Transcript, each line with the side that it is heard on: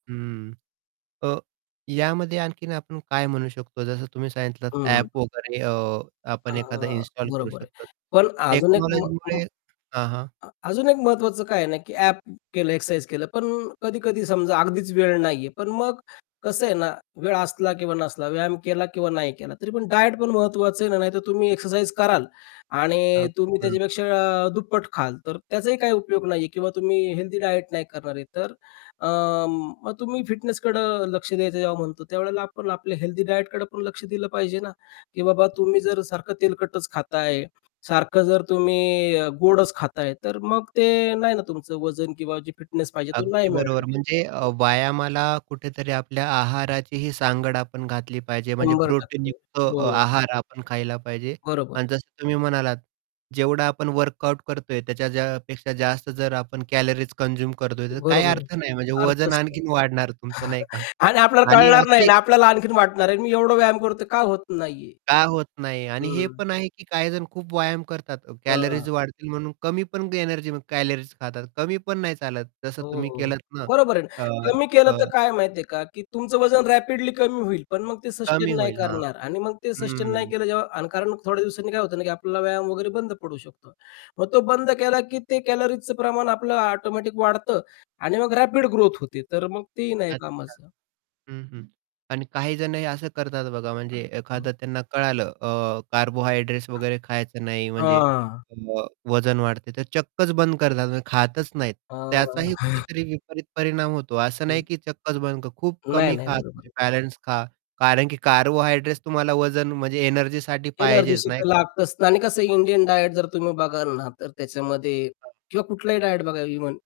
right: हं. अ, यामध्ये आणखीन आपण काय म्हणू शकतो जसं तुम्ही सांगितलत
left: हं, हं.
right: ॲप वगैरे. अ,
left: अ,
right: आपण एखादा इन्स्टॉल करू
left: बरोबर आहे.
right: शकतो
left: पण अजून एक म म्
right: टेक्नॉलॉजीमुळे हां, हां.
left: अ, अजून एक महत्वाचं काय आहे ना, की ॲप केलं एक्सरसाइज केलं पण कधी-कधी समजा अगदीच वेळ नाही आहे. पण मग कसं आहे ना, वेळ असला किंवा नसला, व्यायाम केला किंवा नाही केला, तरी पण डायट पण महत्वाचं आहे ना, नाहीतर तुम्ही एक्सरसाइज कराल आणि
right: अगदी
left: तुम्ही
right: बरोबर.
left: त्याच्यापेक्षा दुप्पट खाल. तर त्याचाही काही उपयोग नाही आहे किंवा तुम्ही हेल्थी डायट नाही करणार आहे, तर, अं, मग तुम्ही फिटनेसकडे लक्ष द्यायचं जेव्हा म्हणतो त्यावेळेला आपण आपल्या हेल्थी डायट कडे लक्ष दिलं पाहिजे ना, की बाबा तुम्ही जर सारखं तेलकटच खात आहे, सारखं जर तुम्ही गोडच खात आहे, तर मग ते नाही ना तुमचं वजन किंवा फिटनेस पाहिजे, तो नाही
right: अगदी
left: मिळणार
right: बरोबर.
left: आहे.
right: म्हणजे अ, व्यायामाला कुठेतरी आपल्या आहाराचीही सांगड आपण घातली पाहिजे, म्हणजे
left: शंभर
right: प्रोटीन
left: टक्के
right: युक्त
left: हो.
right: अ, आहार आपण खायला पाहिजे.
left: बरोबर.
right: आणि जसं तुम्ही म्हणालात जेवढं आपण वर्कआउट करतोय त्याच्या पेक्षा जास्त जर आपण कॅलरीज कन्झ्युम करतोय त्याचा काही
left: बरोबर आहे.
right: अर्थ नाही म्हणजे वजन
left: अर्थच नाही.
right: आणखीन वाढणार तुमचं नाही का.
left: आणि आपल्याला
right: आणि
left: कळणार नाही
right: असे
left: आणि आपल्याला आणखीन वाटणार आहे. मी एवढा व्यायाम करतो का होत नाही आहे.
right: का होत नाही? आणि हे
left: हं
right: पण आहे, की काहीजण खूप व्यायाम करतात
left: अ
right: कॅलरीज वाढतील म्हणून कमी पण एनर्जी कॅलरीज खातात कमी पण नाही चालत जसं
left: हो,
right: तुम्ही
left: हो.
right: केलत ना
left: बरोबर आहे.
right: अ,
left: कमी केलं
right: अ
left: तर काय माहिती आहे का? की तुमचं वजन रॅपिडली कमी होईल, पण मग ते
right: कमी
left: सस्टेन नाही
right: होईल हा.
left: करणार. आणि मग ते सस्टेन नाही
right: हं.
left: केलं जेव्हा अकारण थोड्या दिवसांनी काय होतं ना, की आपल्याला व्यायाम वगैरे बंद पडू शकतो. मग तो बंद केला, की ते कॅलरीजच प्रमाण आपलं ऑटोमॅटिक वाढतं आणि मग रॅपिड ग्रोथ होते. तर मग तेही नाही
right: अच्छा!
left: कामाचं.
right: हं, हं. आणि काहीजण हे असं करतात बघा म्हणजे एखादं
left: हं.
right: त्यांना कळालं अ, कार्बोहायड्रेट्स वगैरे खायचं नाही म्हणजे
left: हां.
right: मग वजन वाढते. तर चक्कच बंद करतात म्हणजे खातच नाहीत
left: अ
right: त्याचाही कुठेतरी विपरीत परिणाम होतो असं नाही,
left: हं.
right: की चक्कच बंद कर खूप
left: नाही,
right: कमी
left: नाही.
right: खा
left: बरोबर आहे.
right: बॅलन्स खा. कारण की कार्बोहायड्रेट्स तुम्हाला वजन म्हणजे एनर्जीसाठी पाहिजेच
left: एनर्जीशी
right: नाही
left: तर
right: का?
left: लागतच आणि कसं इंडियन डायट जर तुम्ही बघाल ना, तर त्याच्यामध्ये
right: हं.
left: किंवा कुठलाही डायट बघा इव्हन.